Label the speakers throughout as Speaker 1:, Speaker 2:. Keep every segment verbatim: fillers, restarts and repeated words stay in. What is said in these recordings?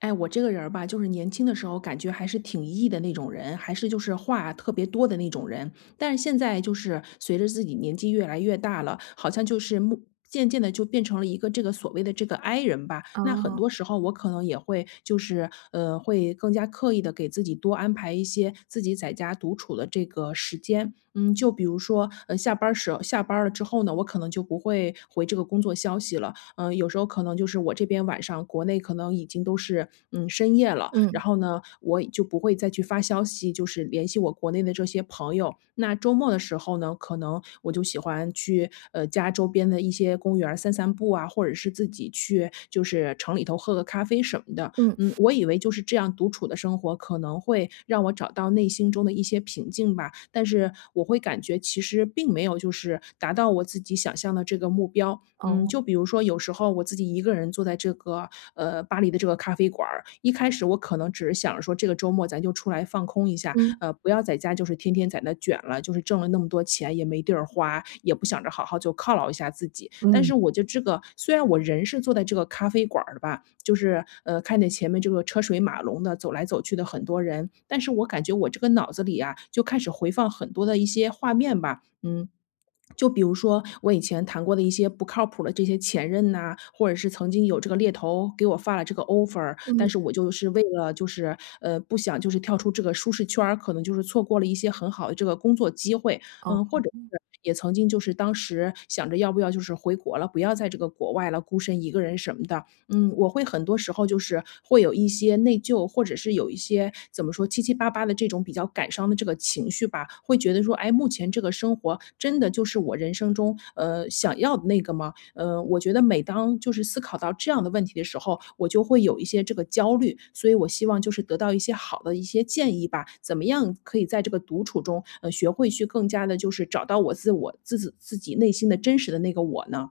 Speaker 1: 哎，我这个人儿吧，就是年轻的时候感觉还是挺 E 的那种人，还是就是话特别多的那种人。但是现在就是随着自己年纪越来越大了，好像就是目渐渐的就变成了一个这个所谓的这个 I 人吧。那很
Speaker 2: 哦，
Speaker 1: 多时候我可能也会就是，呃，会更加刻意的给自己多安排一些自己在家独处的这个时间。嗯，就比如说，呃，下班儿时下班儿了之后呢，我可能就不会回这个工作消息了，嗯，有时候可能就是我这边晚上国内可能已经都是嗯深夜了，然
Speaker 2: 嗯，
Speaker 1: 后呢，我就不会再去发消息，就是联系我国内的这些朋友。那周末的时候呢，可能我就喜欢去呃家周边的一些公园儿散散步啊，或者是自己去就是城里头喝个咖啡什么的。
Speaker 2: 嗯，
Speaker 1: 嗯，我以为就是这样独处的生活可能会让我找到内心中的一些平静吧，但是我会感觉其实并没有就是达到我自己想象的这个目标。嗯，
Speaker 2: 哦，
Speaker 1: 就比如说有时候我自己一个人坐在这个，呃，巴黎的这个咖啡馆儿，一开始我可能只是想着说这个周末咱就出来放空一下，
Speaker 2: 嗯，
Speaker 1: 呃，不要在家就是天天在那卷了，就是挣了那么多钱也没地儿花，也不想着好好就犒劳一下自己。但
Speaker 2: 嗯，
Speaker 1: 是我就这个虽然我人是坐在这个咖啡馆儿的吧，就是，呃，看见前面这个车水马龙的，走来走去的很多人，但是我感觉我这个脑子里啊，就开始回放很多的一些画面吧，嗯，就比如说我以前谈过的一些不靠谱的这些前任呐，或者是曾经有这个猎头给我发了这个 offer,但
Speaker 2: 嗯，
Speaker 1: 是我就是为了就是，呃，不想就是跳出这个舒适圈儿，可能就是错过了一些很好的这个工作机会。
Speaker 2: 哦。
Speaker 1: 嗯，或者是也曾经就是当时想着要不要就是回国了，不要在这个国外了，孤身一个人什么的。嗯，我会很多时候就是会有一些内疚，或者是有一些怎么说七七八八的这种比较感伤的这个情绪吧，会觉得说，哎，目前这个生活真的就是我人生中呃想要的那个吗？呃，我觉得每当就是思考到这样的问题的时候，我就会有一些这个焦虑，所以我希望就是得到一些好的一些建议吧，怎么样可以在这个独处中，呃，学会去更加的就是找到我自我自己自己内心的真实的那个我呢？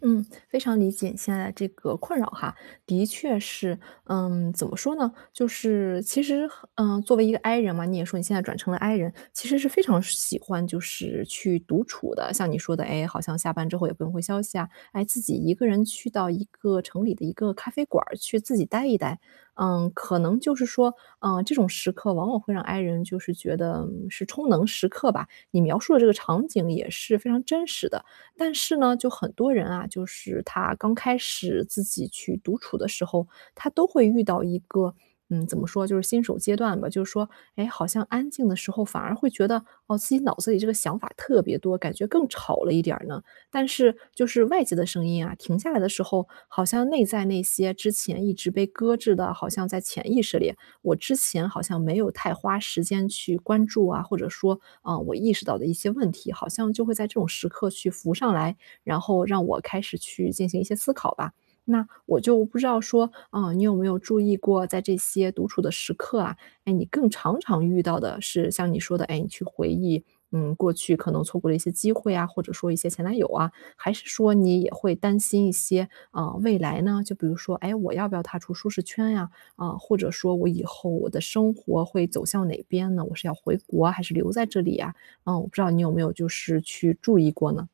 Speaker 2: 嗯，非常理解你现在的这个困扰哈，的确是。嗯，怎么说呢？就是其实嗯、作为一个 I 人嘛，你也说你现在转成了 I 人，其实是非常喜欢就是去独处的。像你说的，哎，好像下班之后也不用回消息啊，哎，自己一个人去到一个城里的一个咖啡馆儿去自己待一待。嗯，可能就是说，嗯、这种时刻往往会让 I 人就是觉得嗯是充能时刻吧。你描述的这个场景也是非常真实的。但是呢，就很多人啊，就是他刚开始自己去独处的时候，他都会遇到一个，嗯，怎么说，就是新手阶段吧。就是说，哎，好像安静的时候反而会觉得，哦，自己脑子里这个想法特别多，感觉更吵了一点儿呢。但是就是外界的声音啊，停下来的时候，好像内在那些之前一直被搁置的，好像在潜意识里我之前好像没有太花时间去关注啊，或者说，嗯，我意识到的一些问题，好像就会在这种时刻去浮上来，然后让我开始去进行一些思考吧。那我就不知道说，嗯，你有没有注意过，在这些独处的时刻啊，哎，你更常常遇到的是像你说的，哎，你去回忆，嗯，过去可能错过了一些机会啊，或者说一些前男友啊，还是说你也会担心一些，啊，未来呢？就比如说，哎，我要不要踏出舒适圈呀、啊，或者说我以后我的生活会走向哪边呢？我是要回国啊还是留在这里呀？嗯，我不知道你有没有就是去注意过呢？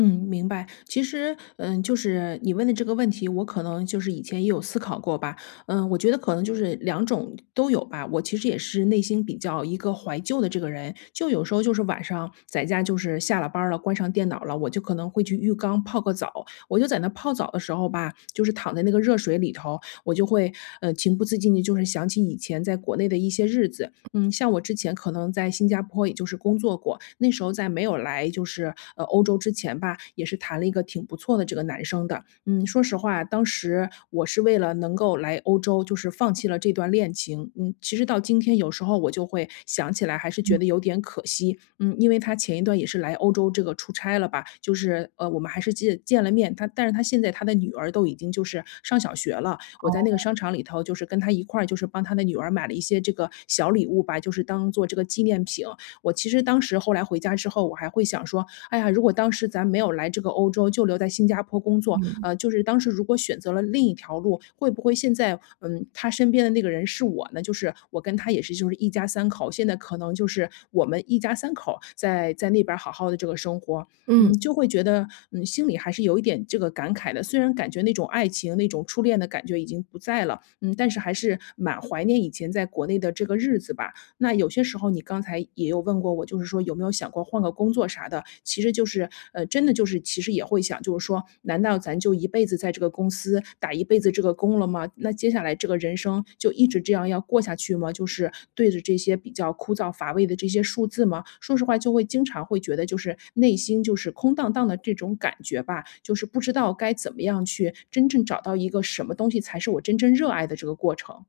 Speaker 1: 嗯，明白。其实，嗯，就是你问的这个问题，我可能就是以前也有思考过吧。嗯，我觉得可能就是两种都有吧。我其实也是内心比较一个怀旧的这个人，就有时候就是晚上在家，就是下了班儿了，关上电脑了，我就可能会去浴缸泡个澡。我就在那泡澡的时候吧，就是躺在那个热水里头，我就会呃情不自禁的，就是想起以前在国内的一些日子。嗯，像我之前可能在新加坡也就是工作过，那时候在没有来就是，呃，欧洲之前吧，也是谈了一个挺不错的这个男生的。嗯，说实话，当时我是为了能够来欧洲，就是放弃了这段恋情。嗯，其实到今天有时候我就会想起来，还是觉得有点可惜。嗯，因为他前一段也是来欧洲这个出差了吧，就是呃，我们还是见见了面。他，但是他现在他的女儿都已经就是上小学了。我在那个商场里头，就是跟他一块儿，就是帮他的女儿买了一些这个小礼物吧，就是当做这个纪念品。我其实当时后来回家之后，我还会想说，哎呀，如果当时咱没有来这个欧洲，就留在新加坡工作，
Speaker 2: 嗯。
Speaker 1: 呃，就是当时如果选择了另一条路，会不会现在，嗯，他身边的那个人是我呢？就是我跟他也是就是一家三口，现在可能就是我们一家三口在在那边儿好好的这个生活。嗯，
Speaker 2: 嗯。
Speaker 1: 就会觉得，嗯，心里还是有一点这个感慨的。虽然感觉那种爱情、那种初恋的感觉已经不在了，嗯，但是还是蛮怀念以前在国内的这个日子吧。那有些时候你刚才也有问过我，就是说有没有想过换个工作啥的，其实就是呃，真的就是其实也会想，就是说，难道咱就一辈子在这个公司打一辈子这个工了吗？那接下来这个人生就一直这样要过下去吗？就是对着这些比较枯燥乏味的这些数字吗？说实话，就会经常会觉得就是内心就是空荡荡的这种感觉吧，就是不知道该怎么样去真正找到一个什么东西才是我真正热爱的这个过程。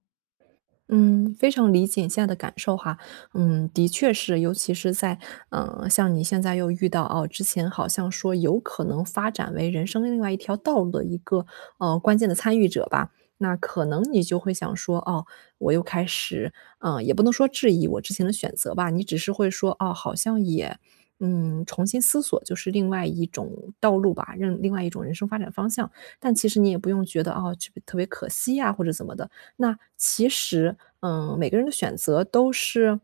Speaker 2: 嗯，非常理解你现在的感受哈。嗯，的确是，尤其是在嗯，呃像你现在又遇到，哦，之前好像说有可能发展为人生另外一条道路的一个呃关键的参与者吧。那可能你就会想说，哦，我又开始，嗯、也不能说质疑我之前的选择吧，你只是会说，哦，好像也，嗯，重新思索，就是另外一种道路吧，另另外一种人生发展方向。但其实你也不用觉得，哦，这特别可惜呀、或者怎么的，那其实，嗯，每个人的选择都是，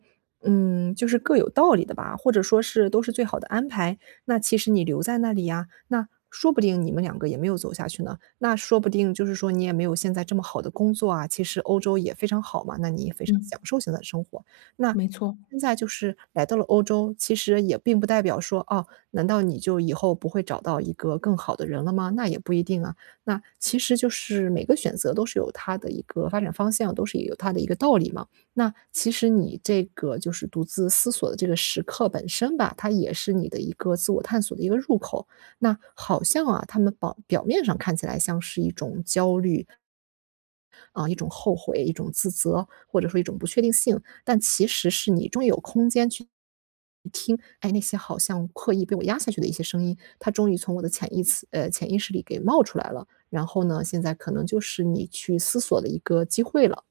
Speaker 2: 嗯，就是各有道理的吧，或者说是都是最好的安排。那其实你留在那里呀，那说不定你们两个也没有走下去呢。那说不定就是说你也没有现在这么好的工作啊，其实欧洲也非常好嘛，那你也非常
Speaker 1: 嗯，
Speaker 2: 享受现在的生活。那
Speaker 1: 没错。
Speaker 2: 现在就是来到了欧洲，其实也并不代表说，哦，难道你就以后不会找到一个更好的人了吗？那也不一定啊。那其实就是每个选择都是有它的一个发展方向，都是有它的一个道理嘛。那其实你这个就是独自思索的这个时刻本身吧，它也是你的一个自我探索的一个入口。那好像啊，他们表表面上看起来像是一种焦虑，啊，一种后悔、一种自责，或者说一种不确定性，但其实是你终于有空间去听，哎，那些好像刻意被我压下去的一些声音，它终于从我的潜意识呃，潜意识里给冒出来了。然后呢，现在可能就是你去思索的一个机会了。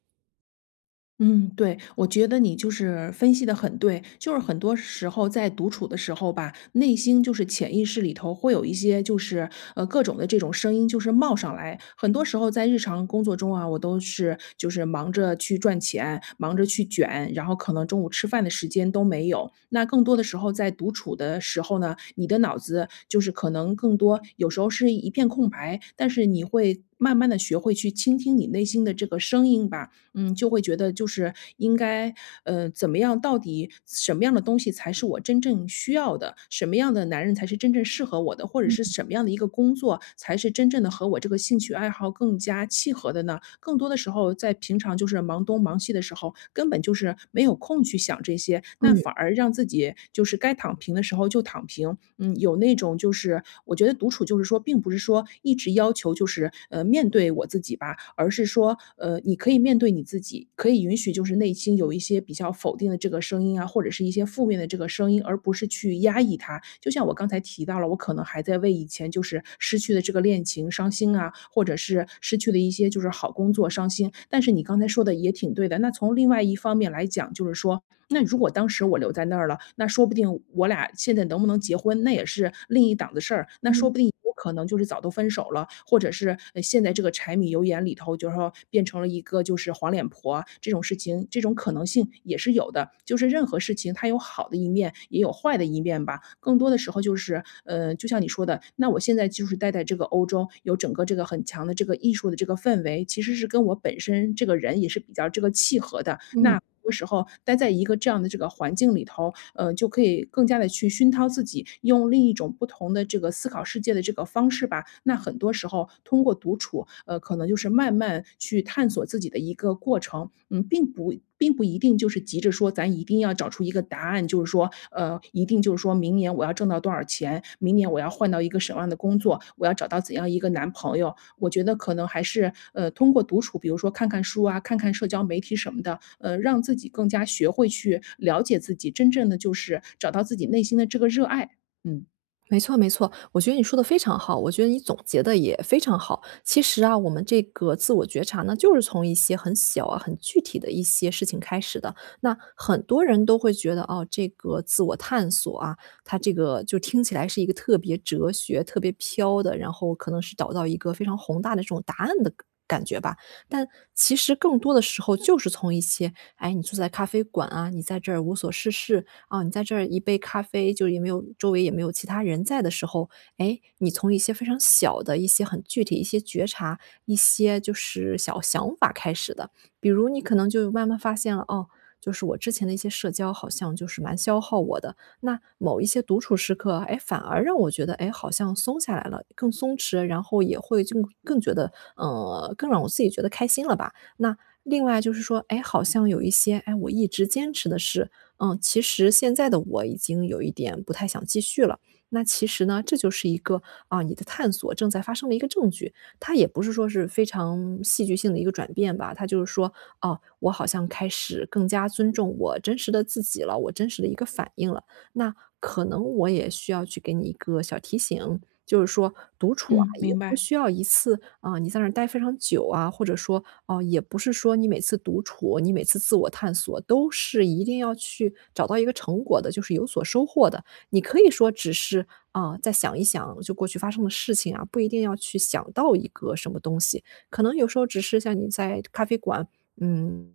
Speaker 1: 嗯，对，我觉得你就是分析的很对，就是很多时候在独处的时候吧，内心就是潜意识里头会有一些就是，呃，各种的这种声音就是冒上来。很多时候在日常工作中啊，我都是就是忙着去赚钱，忙着去卷，然后可能中午吃饭的时间都没有。那更多的时候在独处的时候呢，你的脑子就是可能更多，有时候是一片空白，但是你会慢慢的学会去倾听你内心的这个声音吧。嗯，就会觉得就是应该，呃，怎么样，到底什么样的东西才是我真正需要的，什么样的男人才是真正适合我的，或者是
Speaker 2: 嗯，
Speaker 1: 什么样的一个工作才是真正的和我这个兴趣爱好更加契合的呢？更多的时候在平常就是忙东忙西的时候，根本就是没有空去想这些，那反
Speaker 2: 嗯。
Speaker 1: 而让自己就是该躺平的时候就躺平。嗯，有那种就是我觉得独处就是说，并不是说一直要求就是，呃，面对我自己吧，而是说，呃，你可以面对你自己，可以可以允许就是内心有一些比较否定的这个声音啊，或者是一些负面的这个声音，而不是去压抑它。就像我刚才提到了，我可能还在为以前就是失去的这个恋情伤心啊，或者是失去的一些就是好工作伤心。但是你刚才说的也挺对的，那从另外一方面来讲，就是说那如果当时我留在那儿了，那说不定我俩现在能不能结婚，那也是另一档子事儿。那说不定
Speaker 2: 嗯
Speaker 1: 有可能就是早都分手了，或者是呃现在这个柴米油盐里头，就是说变成了一个就是黄脸婆这种事情，这种可能性也是有的。就是任何事情它有好的一面，也有坏的一面吧。更多的时候就是，呃，就像你说的，那我现在就是待在这个欧洲，有整个这个很强的这个艺术的这个氛围，其实是跟我本身这个人也是比较这个契合的。
Speaker 2: 嗯。
Speaker 1: 那多时候待在一个这样的这个环境里头，呃，就可以更加的去熏陶自己，用另一种不同的这个思考世界的这个方式吧。那很多时候通过独处，呃，可能就是慢慢去探索自己的一个过程，嗯，并不并不一定就是急着说咱一定要找出一个答案按就是说，呃，一定就是说明年我要挣到多少钱，明年我要换到一个什么样的工作，我要找到怎样一个男朋友。我觉得可能还是，呃，通过独处，比如说看看书啊，看看社交媒体什么的，呃，让自己更加学会去了解自己，真正的就是找到自己内心的这个热爱。嗯。
Speaker 2: 没错没错，我觉得你说的非常好，我觉得你总结的也非常好。其实啊，我们这个自我觉察呢，就是从一些很小啊、很具体的一些事情开始的。那很多人都会觉得，哦，这个自我探索啊，它这个就听起来是一个特别哲学、特别飘的，然后可能是找到一个非常宏大的这种答案的感觉吧。但其实更多的时候就是从一些，哎，你坐在咖啡馆啊，你在这儿无所事事，啊，你在这儿一杯咖啡，就也没有周围也没有其他人在的时候，哎，你从一些非常小的一些很具体一些觉察，一些就是小想法开始的。比如你可能就慢慢发现了，哦，就是我之前的一些社交好像就是蛮消耗我的，那某一些独处时刻，哎，反而让我觉得，哎，好像松下来了，更松弛，然后也会就更觉得，呃，更让我自己觉得开心了吧。那另外就是说，哎，好像有一些哎我一直坚持的事，嗯，其实现在的我已经有一点不太想继续了。那其实呢，这就是一个，啊，你的探索正在发生的一个证据。它也不是说是非常戏剧性的一个转变吧，它就是说，哦，我好像开始更加尊重我真实的自己了，我真实的一个反应了。那可能我也需要去给你一个小提醒，就是说独处啊，
Speaker 1: 嗯，
Speaker 2: 也
Speaker 1: 明
Speaker 2: 不
Speaker 1: 白。
Speaker 2: 需要一次啊，你在那儿待非常久啊，或者说哦，也不是说你每次独处，你每次自我探索都是一定要去找到一个成果的，就是有所收获的。你可以说只是啊，再想一想就过去发生的事情啊，不一定要去想到一个什么东西，可能有时候只是像你在咖啡馆嗯，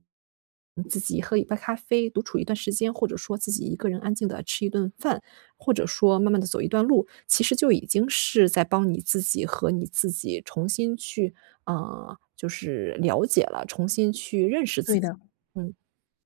Speaker 2: 自己喝一杯咖啡，独处一段时间，或者说自己一个人安静的吃一顿饭，或者说慢慢的走一段路，其实就已经是在帮你自己和你自己重新去呃，就是了解了，重新去认识自
Speaker 1: 对
Speaker 2: 己。
Speaker 1: 的。
Speaker 2: 嗯，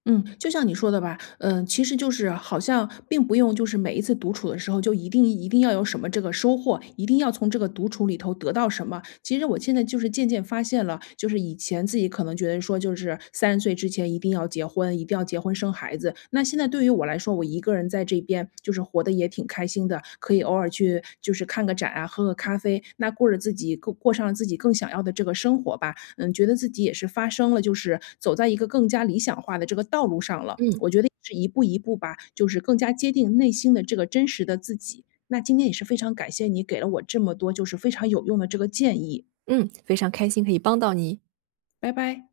Speaker 1: 嗯，就像你说的吧，嗯，其实就是好像并不用，就是每一次独处的时候就一定一定要有什么这个收获，一定要从这个独处里头得到什么。其实我现在就是渐渐发现了，就是以前自己可能觉得说，就是三十岁之前一定要结婚，一定要结婚生孩子。那现在对于我来说，我一个人在这边就是活得也挺开心的，可以偶尔去就是看个展啊，喝个咖啡，那过着自己过过上了自己更想要的这个生活吧。嗯，觉得自己也是发生了，就是走在一个更加理想化的这个道路上了。
Speaker 2: 嗯，
Speaker 1: 我觉得是一步一步吧，就是更加接近内心的这个真实的自己。那今天也是非常感谢你给了我这么多，就是非常有用的这个建议，
Speaker 2: 嗯，非常开心可以帮到你。
Speaker 1: 拜拜。